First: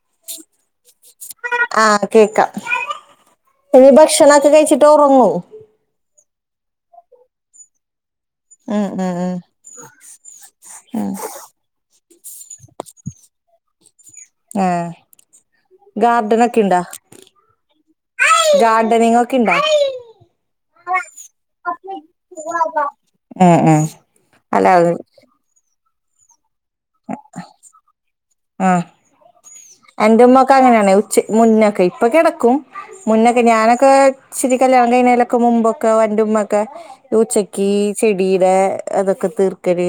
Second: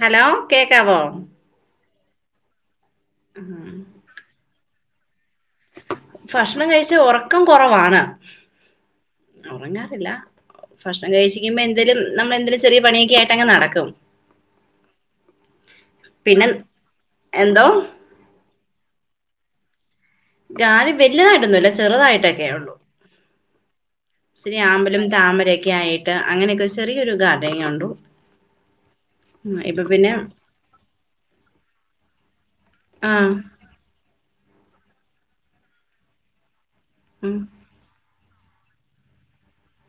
Hello കേക്കാവോ ആഹ് കേക്കാം ഇനി ഭക്ഷണംക്കെ കഴിച്ചിട്ട് ഉറങ്ങൂ ഭക്ഷണം കഴിച്ച ഉറക്കം കുറവാണ് ഉം ഉം ഉം ഉറങ്ങാറില്ല ഉം ഭക്ഷണം കഴശിക്കുമ്പോ എന്തേലും നമ്മള എന്തേലും ചെറിയ പണിയൊക്കൊയിട്ട് അങ് നടക്കും ആഹ പിന്നെ ഗാർഡനൊക്കെ ണ്ടോ എന്തോ ഗാർഡനിങ് ഒക്കെ ഇണ്ടോ ഗാർഡൻ വലിയതട്ടൊന്നും ഇല്ല ചെറുതായിട്ടൊക്കെയ ഉള്ളൂ ഉം ഉം ചിരി അല്ല ആമ്പലും താമരൊക്കെ ആയിട്ട് അങ്ങനെയൊക്കെ ചെറിയൊരു ഗാർഡനിങ് ഉണ്ടു ആഹ ഉം, ഇപ്പൊ പിന്നെ എന്റെറ ഉമ്മ ഒക്കെ അങ്ങനെയാണ ഉച്ച മുന്നക്കെ ഇപ്പൊ കിടക്കും ആഹ് മുന്നൊക്കെ ഞാനൊക്കെ ചിരി കല്യാണം കഴനേലൊക്കെ മുമ്പൊക്കെ എന്റുമ്മ ഒക്കെ ഉം ഊച്ചക്കീ ചെടിയുടെ അതൊക്കെ തീർക്കല്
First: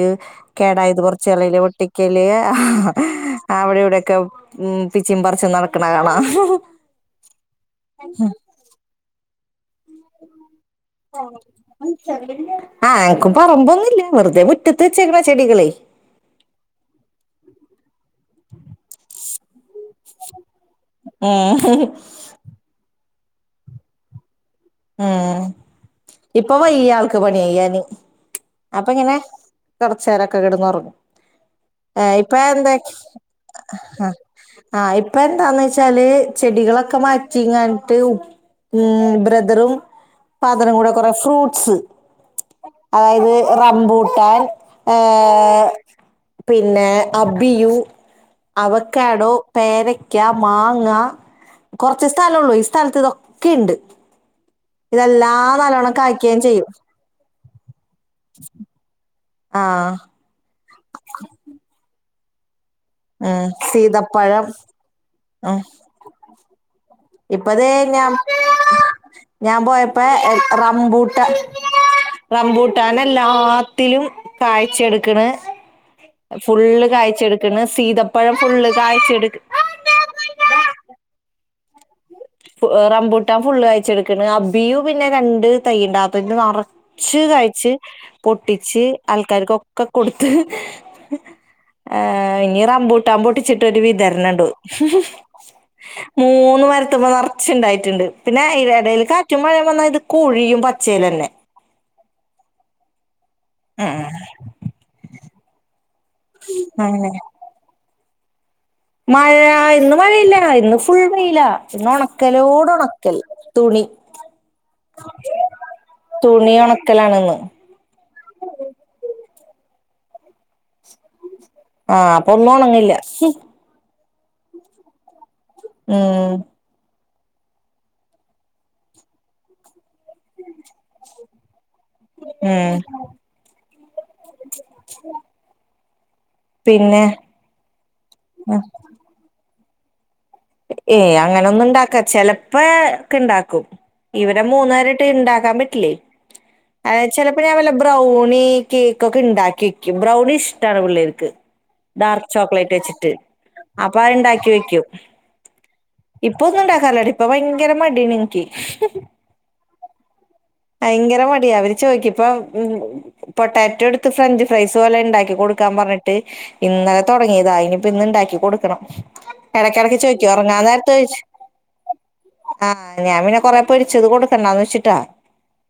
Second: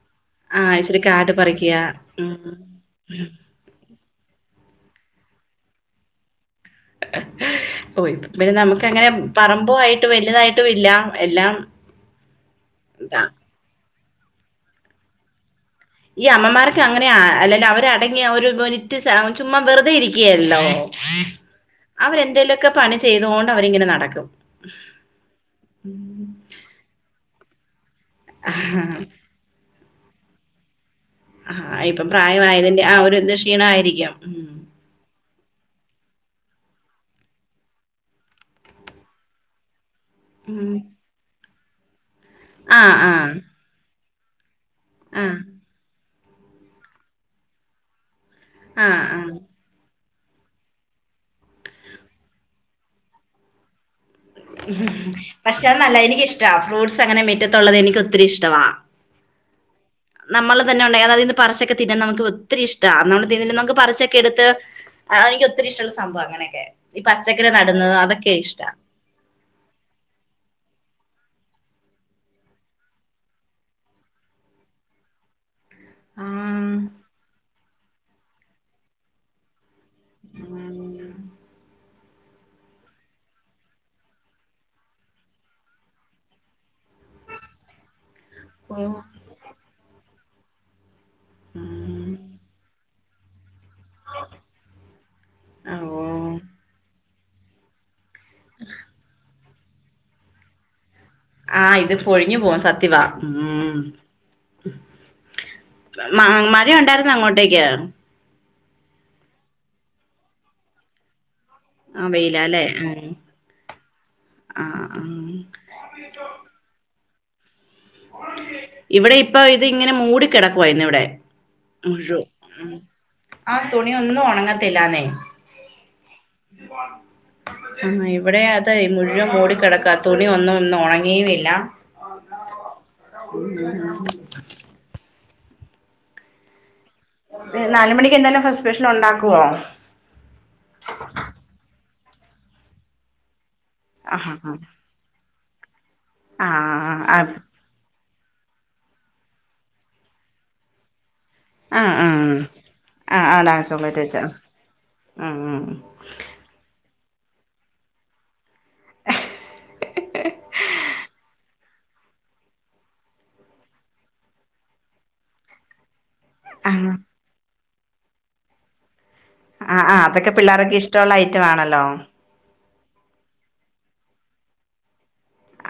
ആഹ് കേടായത് ഇച്ചിരി പറച്ച് കാട് കളയല് പറിക്കുക ഒട്ടിക്കല ഉം അവിടെ ഇവിടെയൊക്കെ ഉം പിച്ചി പറർച്ചും നടക്കണ അളാം ഓ പിന്നെ നമുക്ക് എങ്ങനെയ എല്ലാം ആ ഇതാ എനിക്ക് പറമ്പൊന്നുമില്ല വെറുതെ മുറ്റ റ്റത്ത് വെച്ചെക്ക്ണ ചെടികളേ ഈ അമ്മമാരോ അങ്ങനെ അല്ലല്ലോ അവരെ അടങ്ങിയ ഒരു മിനറ്റ് സ ചുമ്മാ വെറുതെ ഇരിക്കുകയല്ലോ ഉം അവരെന്തേലും ക്കെ പണി ചെയ്തോണ്ട് അവരിങ്ങനെ നടക്കും ഉം ഉം. ഇപ്പ വയ്യാ ആൾക്ക് പണി ചെയ്യാന് ആ അപ്പ ഇങ്ങനെ കൊർച്ചേരൊക്കെ കെടന്ന് ഒറങ്ങും ആഹ് ഇപ്പം പ്രായമായതിന്റെ ആ ഒരുന്തേ ക്ഷീണായിരിക്കാം ഉം ആഹ് ഇപ്പ എന്താന്ന് വെച്ചാല് ചെടികളൊക്കെ മാറ്റിങ്ങാട്ട് ഉപ്പ് ബ്രെത ദറും ഉം ഫാദരും കൂടെ കൊറേ ഫ്രൂട്ട്സ് ആ ആ അതായത് ഏ റംമ്പുട്ടാൻ ഏ ആ പിന്നെ അബിയു ആ ആ അവക്കാടോ പേരയ്ക്ക മാങ്ങ കൊർച്ച് സ്ഥലള്ളൂ ഈ സ്ഥലത്ത് ഇതൊക്കെണ്ട് ഉം പക്ഷേ അഹ് നല്ലാ കായ്ക്കുകയും എനിക്കിഷ്ടാ ചെയ്യും ഫ്രൂട്ട്സ് അങ്ങനെ മിറ്റത്തുള്ളത് എനിക്ക് ഒ ആഹ് നമ്മള് തന്നെണ്ടായ അതതീന്ന് പർ ച്ചൊക്കെത്തിന്ന്ന്ന് നമുക്ക് ഒത്തിരി ഇഷ്ട നമ്മുള് ഉം തിമന്നൊക്കെ പറച്ചൊക്കെ എടുത്ത് സീതപ്പഴം എനിക്ക് ഉം ഒത്തിരി ഇഷ്ടള്ള സംഭവാ അങ്ങനെയൊക്കെ ഈ പച്ചക്കറി ഇപ്പതേ നടുന്നത് ഞാൻ അതൊക്കെ ഇഷ്ടാ ഞാൻ പോയപ്പേ ഏ റംബൂട്ടാ റംമ്പൂട്ടാന് എല്ലാത്തിലും കാഴ്ചെടുക്ക്ണ് ആ ഫുള്ള് കായ്ചെടുക്ക്ണ് സീതപ്പഴം ഫുള്ള് കാഴ്ചെടുക് ഉം റംബൂട്ടാൻ ഫുള്ള് കായ് ച്ചെടുക്കണ് അബിയു പിന്നെ രണ്ട് തൈയ്യുണ്ട് അതിന്റെ നറ ച്ച് കായ്ച്ച് പൊട്ടിച്ച് ഉം ആൾക്കാർക്കൊക്കെ കൊടുത്ത് ഏ ഇഞ്ഞി റമ്പൂ ട്ടാൻ പൊട്ടിച്ചിട്ടൊരു വിതരണണ്ട് ഓ മൂന്ന് മരത്ത്മ്മെ നർ ച്ച്ണ്ടായിട്ടുണ്ട് പിന്നെ ഈ എടയിൽ കാറ്റും മഴയും വന്നാൽ ഇത് കൊഴിയും പച്ചേലന്നെ ആഹ് ഇത് പൊഴിഞ്ഞു പോവും സത്യവാ ഉം മാ മഴയുണ്ടായിരുന്നോ അങ്ങനെ അങ്ങോട്ടേക്ക് മഴ ഇന്ന് മഴയില്ല ഇന്ന് ഫുള്ള് വെയിലാ ച്ച്ന്ന് ആ വെയിലാല്ലേ ഒണക്കലോട് ഉം ഒണക്കൽ തുണി ആ ആ തുണി ഒണക്കലാണെന്ന് ഇവിടെ ഇപ്പൊ ഇത് ഇങ്ങനെ മൂടി കിടക്കുവാ ഇന്നിവിടെ ആഹ് അപ്പൊ ഒന്നും ഒണങ്ങില്ല തുണിയൊന്നും ഒണങ്ങത്തില്ലാന്നേ ഉം ഉം ഇവിടെ അതെയ് മുഴുവൻ മോടി കെടക്കാ അത്‌ തുണി ഒന്നും ഒന്നും ഒണങ്ങീയതില്ല ഉം ഉം ഉം പിന്നെ നാലു മണിക്ക് എന്തേലും ആ ഫസ്റ്റ് സ്പെഷ്യൽ ഉണ്ടാക്കുവോ ഏയ് അങ്ങനെ ഒന്നും ഇണ്ടാക്ക ചെ ലപ്പോ ഒക്കെ ഇണ്ടാക്കും ആ ഇവിടെ മൂന്നേരെ ട്ട് ഇണ്ടാക്കാൻ പറ്റില്ലേ ആ ആ ഏയ് ചെലപ്പോ ഞാൻ വല്ല ബ്ര ബ്രൗണി കേക്കൊക്കെണ്ടാക്കി വക്കും ബ്രൗണി ഇഷ്ടാണ് പിള്ളേർക്ക് ആ ആ ആ ഡാർക്ക് ആ ചോക്ലേറ്റ് വെച്ചിട്ട് ആ ആ ഡാർക്ക് അപ്പൊ ചോക്ലേറ്റ് വെച്ച് അതുണ്ടാക്കി വെക്കും ഉം ഉം ഉം ഇപ്പൊ ഒന്നുണ്ടാക്കാറില്ല ഇപ്പൊ ഭയങ്കര മടിയാണ് ഇൻക്ക്. ഭയങ്കര മടിയ അവര് ചോയിക്കിപ്പം ഉം പൊട്ടാറ്റോ ഇട്ത്ത് ഫ്രഞ്ച് ഫ്രൈസ് പോലെ ഉണ്ടാക്കി കൊടുക്കാൻ പറഞ്ഞിട്ട്. ആഹ് ഇന്നലെ തൊട്ങ്ങീതാ ഇനിയിപ്പ ഇന്ന്ണ്ടാക്കി കൊടുക്കണം. എടെക്കെടെക്ക് ആഹ് അതൊക്കെ ചോയ്ക്കും പിള്ളേർക്ക് ഇഷ്ടമുള്ള ഒറങ്ങാനേര്ത്തോയ്ച്ച്. ഐറ്റം ആണല്ലോ ആഹ് ഞാൻ പിന്നെ കൊറേ പൊരിച്ചത് കൊടുക്കണ്ടാന്ന് വെച്ചിട്ടാ.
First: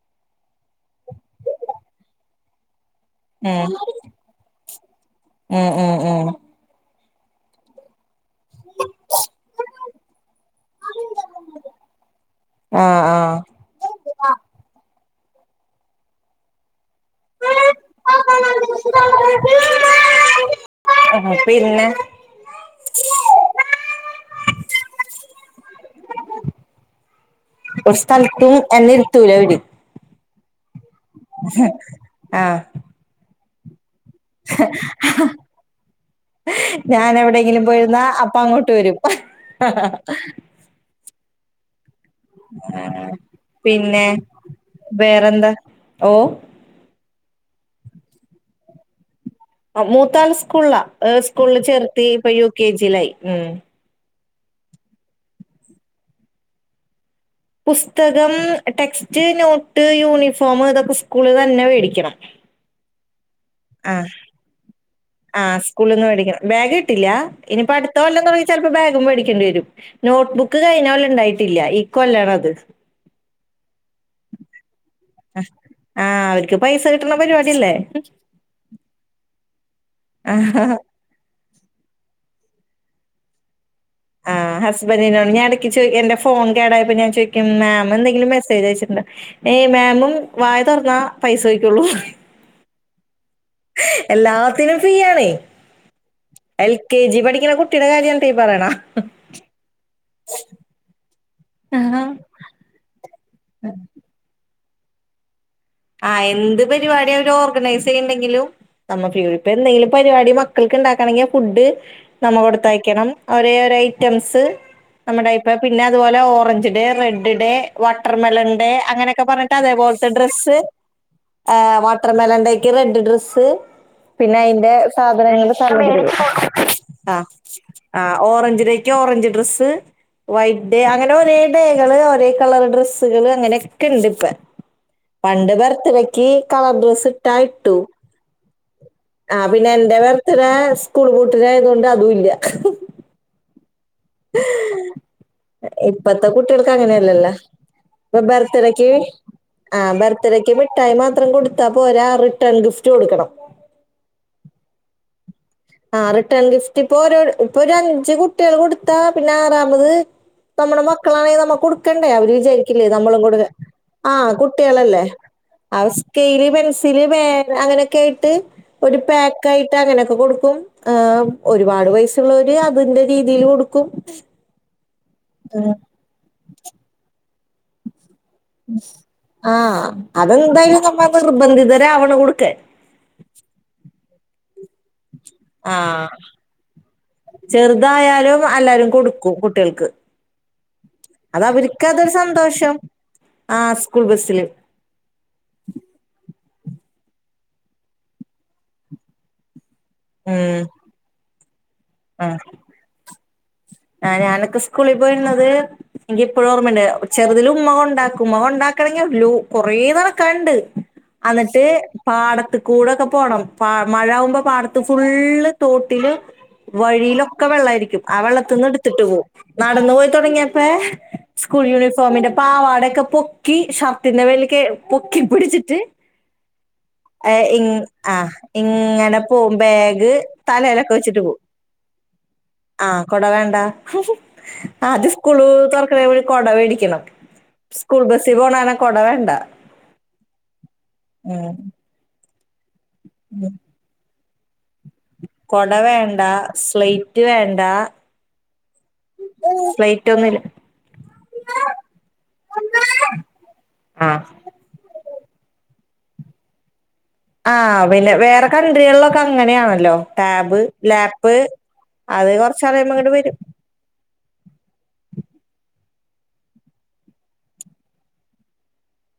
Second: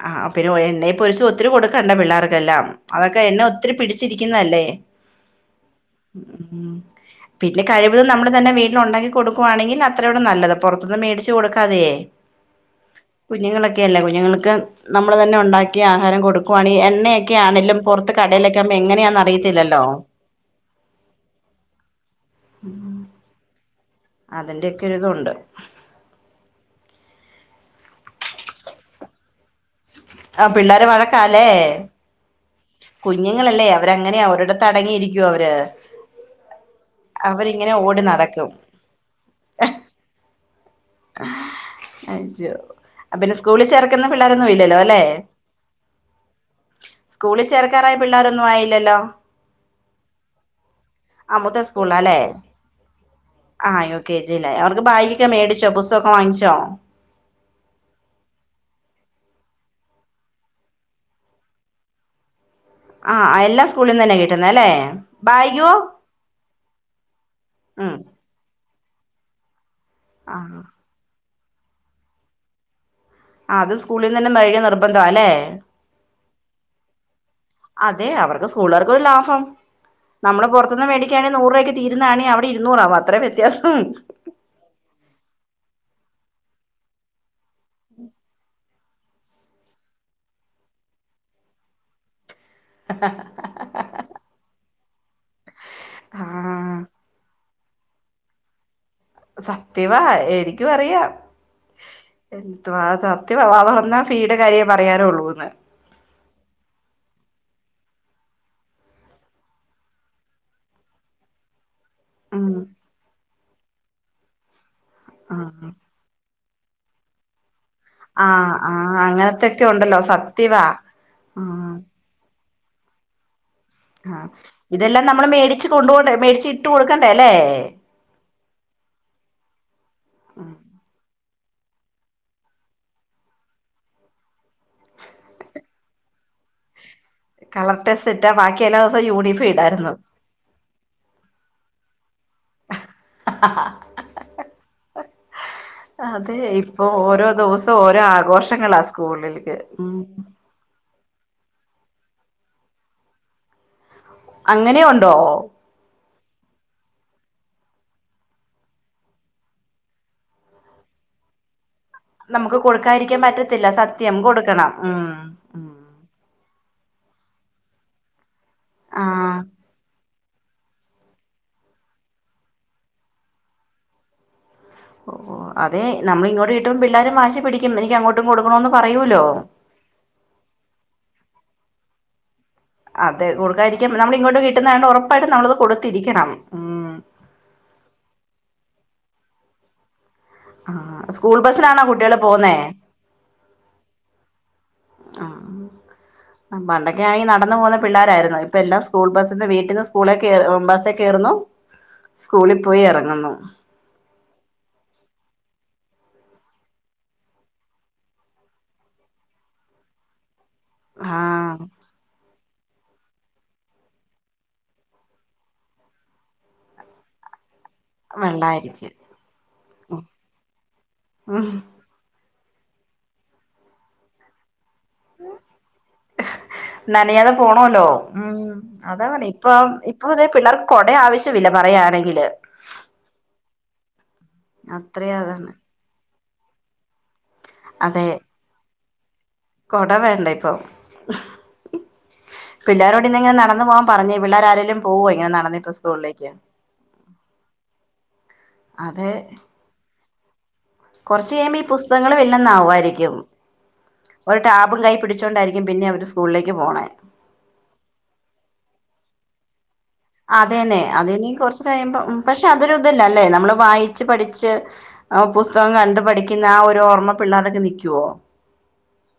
ആഹ് പിന്നെ എണ്ണെ പൊരിച്ച് ഒത്തിരി കൊടുക്കണ്ട പിള്ളേർക്കെല്ലാം. അതൊക്കെ എണ്ണ ഒത്തിരി ഉം പിടിച്ചിരിക്കുന്നല്ലേ. ഉം ഉം ഉം പിന്നെ കഴിവതും നമ്മൾ തന്നെ വീട്ടിൽ ഉണ്ടാക്കി കൊടുക്കുവാണെങ്കി അത്രയൂടെ നല്ലത് പൊറത്ത്ന്ന് മേടിച്ച് കൊടുക്കാതെയ്. ആഹ ആഹ്. ഒക്കെയല്ലേ കുഞ്ഞുങ്ങൾക്ക് നമ്മള് തന്നെ ഉണ്ടാക്കി ആഹാരം കൊടുക്കുവാണെ എണ്ണയൊ. ക്കെയാണെലും പൊർത്ത് കടേലൊക്ക ആവുമ്പ എങ്ങനെയാണെന്ന് അറിയത്തില്ലല്ലോ. ആഹാ പിന്നെ. [inaudible] അതിന്റൊക്കെ ഒരിതുണ്ട്. ഒരു സ്ഥൽത്ത് എന്നെരുത്തൂല ഇവര്. ആ പിള്ളോര് വഴക്കാല്ലേ ആഹ് കുഞ്ഞുങ്ങളല്ലേ അ. അവരങ്ങനെയാ ഒരിടത്തടങ്ങിയിരിക്കോ അവര്. ഞാനനെവിടെങ്കിലും അവരിങ്ങനെ പോയിരുന്ന ഓടി അപ്പ നടക്കും അങ്ങോട്ട് വരും. ആഹ്. അജോ അപിന്നെ സ്കൂളിൽ പിന്നെ ചേർക്കുന്ന പിള്ളോരൊന്നും ഇല്ലല്ലോ ല്ലേ? വേറെന്താ ഓ സ്കൂളി ചേർക്കാറായ പിള്ളോരൊന്നും ആയില്ലല്ലോ? അ മൂത്താൾ സ്കൂൾളാ ഏ ആ സ്കൂളി മൂത്ത സ്കൂളാ ചേർത്തി ഇപ്പ യു കെ ജിയിലായി ഉം. കേ ജിലായി അവർക്ക് ബാഗിയൊക്കെ മേടിച്ചോ ബുസ്തൊക്കെ വാങ്ങിച്ചോ? പുസ്തകം ടെക്സ്റ്റ്, നോട്ട്, യൂണിഫോം ഇതൊക്കെ സ്കൂളിലന്നെ വേടിക്കണം. ആഹ് എല്ലാ സ്കൂളിന്നന്നെ കിട്ടുന്നെല്ലേ. ആഹ സ്കൂളിന്ന് മേടിക്കണം ബാഗ് കിട്ടില്ല ഇനിപ്പ അടുത്ത ഉം കൊല്ലം തൊട്ങ്ങി ചെലപ്പോ ബാഗും മേടിക്കേണ്ടി വരും. ആ നോട്ട്ബുക്ക് കഴിഞ്ഞ കൊല്ലം ഉണ്ടായിട്ടില്ല ഇക്കൊല്ലാണത്. അത് സ്കൂളിന്നന്നെ മേയ്ക്യ നിർബണ്ഡ ല്ലേ. ആഹ് ആഹ് അവര്ക്ക് പൈസ കിട്ട്ണ പരിപാടില്ലേ. സ്കൂളേര്ക്കൊരു ലാഹം നമ്മള് ആഹ് പൊർത്ത്ന്ന് മേടി. ക്ക്യാനെ നൂറുര്വക്ക് തീരുന്നാണി അവിടെ ഇരുന്നൂറാവും അത്രേ വ്യത്യാസം. ആഹ് ഹസ്ബന്റിനോട് ഞാൻട്ക്ക് ചോയ്ക്ക എന്റെ ഫോൺ കേടായപ്പോ ഞാൻ ചോയ്. ക്ക് മേമെന്തെങ്കിലും മെസ്സേജ് അയച്ചിട്ടുണ്ട് ഏയ് മാമും വായ തൊർന്നാ പൈസോയ്ക്കുള്ളൂ. ആ ഹ ഹ. എല്ലാത്തിനും ഫ്രീയാണേ. എൽ ആ കെ ജി പഠിക്ക്ണ കുട്ടിയുടെ കാര്യാണ്ട്ട ഈ പറയണെ. സത്യവാ എനിക്കും അറിയ എന്തുവാ സത്യവാ വാതൊറന്നാ. ഫ്രീയിടെ കാര്യേ പറയാറുള്ളൂന്ന്. ആഹ് എന്ത് പരിപാടി അവര് ഓർഗനൈസെയ്യ്ണ്ടെങ്കിലും. നമ്മഫ് ഇപ്പൊന്തെങ്കിലും പര് വാടി മക്കൾക്ക്ണ്ടാക്കാണെങ്കി ഫുഡ്. നമ്മ ഉം കൊടുത്തയ്ക്കണം ഒരേരൈറ്റംസ്. നമ്മുടെ ഇപ്പ ആഹ് പിന്നെ അതുപോലെ orange day red day. Water ആഹ് മെലൻഡെ ആഹ് അങ്ങനൊക്കെ പറഞ്ഞിട്ട് അങ്ങനത്തൊക്കെ ഉണ്ടല്ലോ അതേപോൽത്തെ ഡ്രസ്സ്. സത്യവാ ആഹ് ഏഹ് വാട്ടർമെലൻ ഡേക്ക് റെഡ് ഡ്രസ്സ്. ആഹ് പിന്നെ അയ്ന്റെ ഇതെല്ലാം നമ്മള് സാധനങ്ങള് മേടിച്ച് സാമഗ്രികള് കൊണ്ടുപോണ്ടേ മേടിച്ച് ഇട്ട് കൊടുക്കണ്ടേ ആഹ്. അല്ലേ ആ ഓറഞ്ച് ഡേക്ക് ഓറഞ്ച് ഡ്രസ്സ്. വൈറ്റ്ഡേ അങ്ങനെ ഓരേ ഡേകള് ഒരേ കളർ ഡ്രസ്സുകള് അങ്ങനൊക്കെണ്ട് ഇപ്പെ. പണ്ട് ബർത്ത്ഡേക്ക് കളർ ഡ്രെസ്സ് ഇട്ട് കളർ ഡ്രെസ്സ്ട്ടാ ബാക്കി എല്ലാസവും യൂണിഫേ ഇടായിരുന്നു. ത്ത്‌ഡേ സ്കൂൾ പൂട്ടിലായതുകൊണ്ട് അതൂല്ലാ. ഹ ഹ ഹ. ഇപ്പത്തെ അതെ കുട്ടികൾക്ക് ഇപ്പൊ ഓരോ അങ്ങനെയല്ലല്ലാ ദിവസവും ഓരോ ഇപ്പ ആഘോഷങ്ങളാ ബർത്തഡേക്ക് സ്കൂളിലേക്ക് ആഹ് ഉം ബർത്തഡേക്ക് മിട് ട്ടായി മാത്രം കൊടുത്താപ്പോരാ റിട്ടേൺ ഗിഫ്റ്റ് കൊടുക്കണം. അങ്ങനെ ഒണ്ടോ? ആഹ് റിട്ടേൺ ഗിഫ്റ്റ് ഇപ്പൊ ഒര് ഇപ്പൊ ഒരു അഞ്ച് കുട്ട്യേള് കൊടുത്താ പിന്നെ ആറാമത് നമ്മടെ മക്കളാണെ നമ്മ കൊടു ക്കണ്ടേ അവര് നമുക്ക് വിചാരിക്കില്ലേ കൊടുക്കാതിരിക്കാൻ നമ്മളും കൂടെ പറ്റത്തില്ല സത്യം ആഹ് കൊടുക്കണം കുട്ടികളല്ലേ. ഉം ഉം ആഹ് സ്കെയില് പെൻസില് പേൻ അങ്ങനെയൊക്കെ ആയിട്ട് ഒരു ആഹ് പാക്ക് ആയിട്ട് അങ്ങനെയൊക്കെ കൊടു ക്കും ആഹ് ഒരുപാട് പൈസ്സള്ളവര് അതിന്റെ രീതീല് കൊടുക്കും. ഓഹ് അതെ നമ്മളിങ്ങോട്ട് കിട്ടുമ്പം പിള്ളാരും വാശി പിടിക്കും എനിക്ക് അങ്ങോട്ടും കൊടുക്കണോന്ന് പറയൂലോ? ആ അതെന്തായാലും നമ്മ നിർബന്ധിതരവണ് കൊടുക്കാൻ. അതെ കൊടുക്കായിരിക്കാൻ നമ്മള് ഇങ്ങോട്ട് കിട്ടുന്നതായോണ്ട് ഒറപ്പായിട്ട് നമ്മളത് ആ കൊടുത്തിരിക്കണം ഉം ചെറുതായാലും എല്ലാരും കൊടുക്കും കുട്ടികൾക്ക്. ആ സ്കൂൾ അത് ബസ്സിലാണോ അവരിക്കതൊരു കുട്ടികൾ പോന്നേ സന്തോഷം ആഹ് സ്കൂൾ ബസ്സില്. ആഹ് ആഹ് ആഹ് പണ്ടൊക്കെ ആണെങ്കി നടന്ന് പോകുന്ന പിള്ളാരായിരുന്നു ഇപ്പ എല്ലാം സ്കൂൾ ബസ്സിന്ന് വീട്ടിന്ന് സ് സ്കൂളെ കേറ് ഉം ഏഹ് ബസ്സേ കേറുന്നു സ്കൂളിൽ പോയി എറങ്ങുന്നു. ആഹ് ഞാനൊക്കെ സ്കൂളിൽ പോയിരുന്നത് എനിക്ക് ഇപ്പഴും ഓർമ്മയ്ണ്ട് ചെറുതിൽ ഉമ്മ കൊണ്ടാക്കും ഉമ്മ കൊണ്ടാക്കണെങ്കില് നല്ലോ കൊറേ നടക്കാണ്ട്. ആഹ് അന്നിട്ട് പാടത്ത് കൂടൊക്കെ പോണം പ മഴ ആവുമ്പം പാടത്ത് ഫുള്ള് തോട്ടില് വഴിയിലൊക്കെ വെള്ളായിരിക്കും. ആ വെള്ളത്ത്ന്ന് വെള്ളായിരിക്കും എടുത്തിട്ട് പോവും നടന്നു പോയി തൊടങ്ങിയപ്പെ ഉം സ്കൂൾ യൂണിഫോമിന്റെ പാവാടെക്കെ പൊക്കി ഷർട്ടിന്റെ മേലെക്ക് പൊക്കി പിടിച്ചിട്ട് നനയാതെ ഏ ഇ പോണോല്ലോ ആ ഉം അതാ ഇങ്ങനെ പറഞ്ഞെ ഇപ്പ പോവും ബാഗ് ഇപ്പതേ പിള്ളേർക്ക് കൊട തലയിലൊക്കെ വെച്ചിട്ട് പോവും ആവശ്യമില്ല. പറയാണെങ്കില് ആഹ് കൊട വേണ്ടാ ആദ്യം അത്രയും സ്കൂള് അതാണ് തൊറക്കണേന് മുന്നേ കൊട മേടിക്കണം. സ്കൂൾ അതെ ബസ്സി പോണ കാരണം കൊട വേണ്ടാ. കൊട വേണ്ട ഇപ്പം പിള്ളേരോട് ഇങ്ങനെ നടന്ന് പോവു പറഞ്ഞേ പിള്ളേരാരേലും കൊട വേണ്ടാ സ്ലൈറ്റ് വേണ്ടാ. അതെ റ്റോന്നില്ല കൊറച്ച് കഴിയുമ്പം ഈ പുസ്തകങ്ങള് വെല്ലെന്ന് ആവുവായിരിക്കും ആഹ് ഒ ടാബും കൈ പിടിച്ചോണ്ടായിരിക്കും പിന്നെ അവര് സ്കൂളിലേക്ക് പോണെ. ആഹ് പിന്നെ വേറെ കൺട്രികളിലൊക്കെ അങ്ങനെയാണല്ലോ? ടാബ് അതെന്നെ അതെനി ലാപ്പ് കൊറച്ച് കഴിയുമ്പം ഉം അത് പക്ഷെ അതൊരു കൊറച്ചറിയുമ്പോ ഇങ്ങട് ഇതല്ലാല്ലേ വരും നമ്മള് വായി ച്ച് പഠിച്ച് ആ പുസ്തകം കണ്ട് പഠിക്കുന്ന ആ ഒരു ഓർമ്മ പിള്ളേരട്ക്കെ നിക്കുവോ?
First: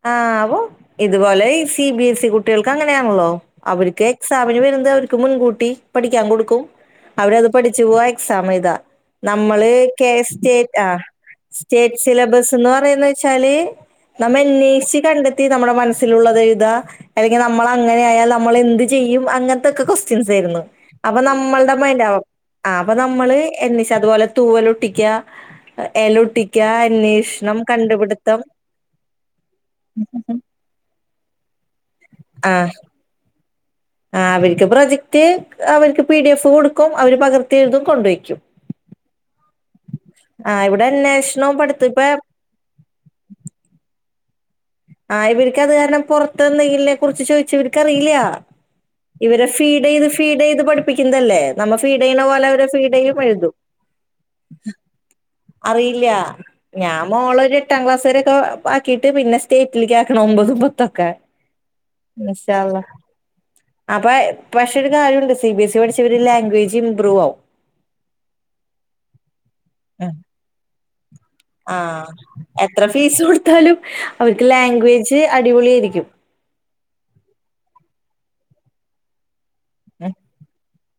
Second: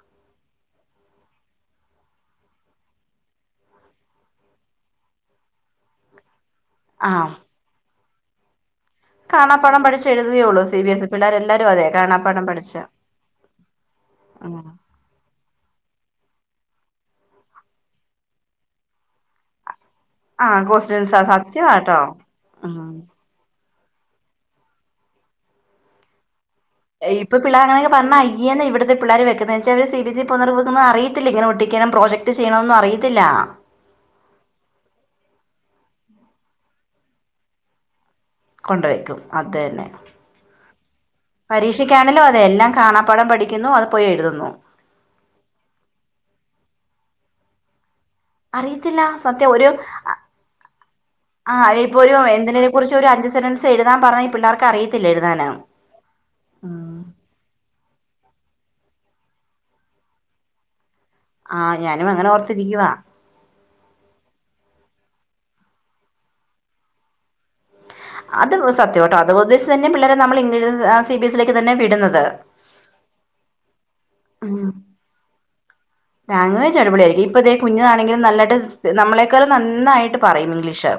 ആ വൊ ഇതുപോലെഈ സി ബി എസ് ഇ കുട്ടികൾക്ക് അങ്ങനെയാണല്ലോ? അവർക്ക് എക്സാമിന് വരുന്നത് അവർക്ക് മുൻകൂട്ടി പഠിക്കാൻ കൊടുക്കും. ആഹ് അവരത് അത് പഠിച്ചു പോവാ എക്സാം എയ്താ. നമ്മള് കാണാപ്പാഠം ക പഠിച്ച് എഴുതുകയുള്ളൂ സ്റ്റേറ്റ് സി ആ ബി എസ് ഇ പിള്ളേർ എല്ലാരും അതെ സ്റ്റേറ്റ് കാണാപ്പാഠം സിലബസ് ന്ന് പഠിച്ച് പറയുന്നത് ച്ചാല്. നമ്മാം ഉം. ന്ഷി കണ്ടെത്തി നമ്മുടെ മനസ്സിലുള്ളത് എയ്താ അല്ലെങ്കിൽ നമ്മൾ അങ്ങനെ ആയാ നമ്മൾ എന്ത് ചെയ്യും അങ്ങനത്തെക്കെ ക്യു ആരുന്നു ആഹ് അപ്പൊ ക്വസ്റ്റ്യൻസാ നമ്മളുടെ സത്യവാട്ടോ മൈൻഡ് ആ അപ്പൊ ഉം നമ്മള് എന്ന അതുപോലെ തൂവല് ഒട്ടിക്ക എല ഒട്ടിക ഇപ്പ പിള്ള പറഞ്ഞ അയ്യന്ന ഇവിടത്തെ പിളേ വെക്കു പക്ഷേ അവർ സി ബി സി പുനർവ്ക്കന അറിയില്ലങ്ങനെ ഒട്ടിക്കണം പ്രോജക്ട് ആഹ് ചെയ്യണമന്നും അറയിത്തില്ല. ആ അവർക്ക് പ്രൊജക്റ്റ് അവർക്ക് പി ഡി എഫ് കൊടുക്കും അവര് പകർത്തിഴുതും കൊണ്ട് വയ്ക്കും. കൊണ്ട് വയ്ക്കും അതന്നെ ആ ഇവിടെ അന്വേഷണവും പഠിത്തം ഇപ്പ പരീക്ഷിക്കാണല്ലോ അതെ എല്ലാം കാണാപ്പാടം പഠി കുന്നു ആത് പോയി എഴുതുന്നു. ആഹ് ഇവർക്ക് അത് കാരണം പൊറത്ത് എന്തെങ്കില്നെ കുറിച്ച് ചോദിച്ച ഇവര്ക്കറിയില്ല. അറിയത്തില്ല ഇവരെ സത്യം ഒരു ഫീഡ് ചെയ്ത് ഫീഡ് ചെയ്ത് പഠിപ്പിക്കുന്നല്ലേ ആ നമ്മ് ഇപ്പൊ ഫീഡ് ഒരു ചെയ്യുന്ന പോലെ എന്തിനെ അവരെ ഫീഡ് കുറിച്ച് ഒരു ചെയ്യും അഞ്ച് എഴുതും. സെന്റൻസ് എഴുതാൻ പറഞ്ഞാ ഈ പിള്ളെർക്ക് അറിയത്തില്ല എഴുതാന്. അറിയില്ല. ഞാൻ മോള ഒരു എട്ടാം ക്ലാസ് വരെക്കെ ആക്കിട്ട് പിന്നെ സ്റ്റേറ്റിൽക്ക് ആക്കണം ഒമ്പതും പത്തൊക്കെ. ആഹ് ഞാനും അങ്ങനെ ഇൻശാ അള്ളാ ഓർത്തിരിക്കുവാ അപ്പ പക്ഷെ ഒരു കാര്യണ്ട് സി ബി എസ് ഇ പഠിച്ചവര് ലാംഗ്വേജ് ഇമ്പ്രൂവ് ആവും. അത് സത്യംട്ടോ അത് പതിസ് തന്നെ ഉം. പിള്ളരെ നമ്മൾ ഇംഗ് സി ബി എസിലേക്ക് തന്നെ ആഹ് വിടുന്നത്. എത്ര ഫീസ് കൊടുത്താലും അവർക്ക് ഉം ലാംഗ്വേജ് അടിപൊളി ആയിരിക്കും. ലാംഗ്വേജ് അടിപൊളിയായിരിക്കും ഇപ്പം ഇതേ കുഞ്ണങ്കിലും നല്ലായിട്ട് നമ്മളെക്കാളും ഉം ന്നായിട്ട് പറയും ഇംഗ്ലീഷ്.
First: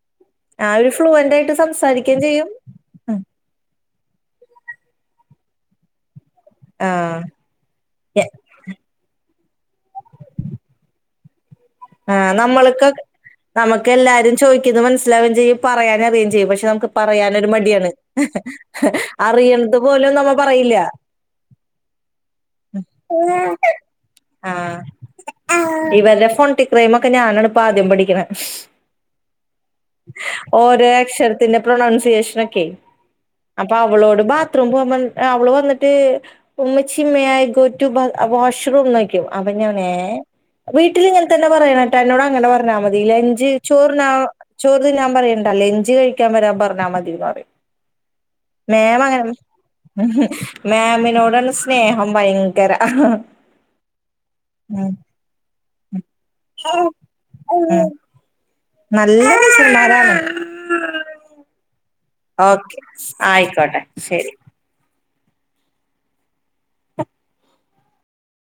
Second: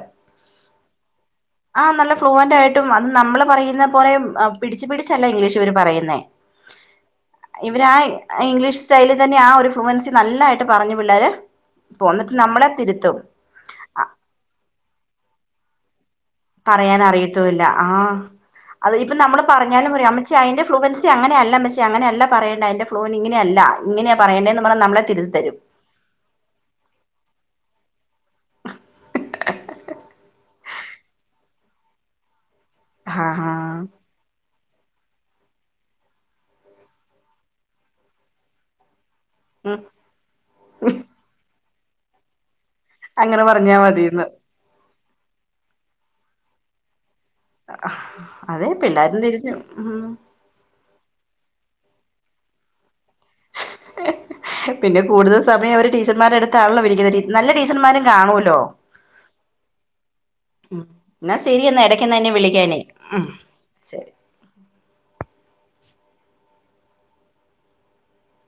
ആഹ് ഒരു ഫ്ലൂ എന്റെറായിട്ട്. ആഹ് നല്ല ഫ്ലുവന്റ് ആയിട്ടും. അത് നമ്മള് പറയുന്ന പോലെ പിടിച്ച് പിടിച്ചല്ല ഇംഗ്ലീഷ് അവർ പറയുന്നേ. ആഹ് ഇവര് ആഹ് എ ഇംഗ്ലീഷ് സ്റ്റൈല്. അഹ് തന്നെ ആഹ് ഒരു ഫ്രൂവൻസി നല്ലായിട്ട് പറഞ്ഞു പിള്ളേര് പൊണ് എന്നിട്ട് ആഹ് നമ്മളെ നമ്മൾക്കൊക്കെ തിരുത്തും. നമുക്ക് എല്ലാരും ചോയിക്കുന്നെ മനസിലാവുകയും ചെയ്യും പറയാനറിം യചെ പക്ഷെ നമുക്ക് പറയാൻ പറയാനരു അറിയത്തുമില്ല ആ മടിയാണ് അത് അറിയണത് പോലും നമ്മള് പറയില്ല. അങ്ങനെയ അല്ല മെച്ചിയെ അങ്ങനെയല്ല പറയണ്ട അന്റെ ഫ്ലോന് ഇങ്ങനെയല്ല ഇങ്ങനെയാ പറയണ്ടേന്ന് നമ്മളെ തിരുത്തിതരും. ഇവര്ടെ ഫോൺ ടിക് ക്രൈം ഒക്കെ ഞാനാണ് ഇപ്പ ആദ്യം പഠിക്കണാ ഓരോ അക്ഷരത്തിന്റെ പ്രൊണൗൺസിയേഷനൊക്കെ ആ ആ അപ്പൊ അവളോട് ബാ ത്റൂം അവള് വന്നിട്ട് ഉമ്മച്ചി മ്മേ I go to bath washroom നോക്കെ അവന് ഉം ഏഹ് വീട്ടിൽ ങ്ങനതന്നെ പറയണട്ടാ എന്നോട് അങ്ങനെ പറഞ്ഞാ മതി അങ്ങനെ ലൻഞ്ച് പറഞ്ഞാ ചോറിന മതിന്ന് ചോറ് തിന്നാൻ പറയണ്ടല്ലേ എഞ്ചച് കഴിക്കാൻ വരാൻ പറഞ്ഞാ മതിന്ന് പറയും. അതെ മാം പിള്ളാരും അങ്ങനെ തിരിഞ്ഞു മം മാമിനോടാണ് സ്നേഹം ഭയങ്കര. ഉം പിന്നെ കൂടുതൽ സമയം അവര് ടീച്ചർമാരെടുത്ത്. താ വിരിക്കണ് നല്ല ഉം ടീച്ചർമാരും കാണുല്ലോ. [unintelligible] എന്നാ ശരിയന്നാ എടക്ക്ന്നാ ഓക്കെ വിളിക്കാനി മം ശരി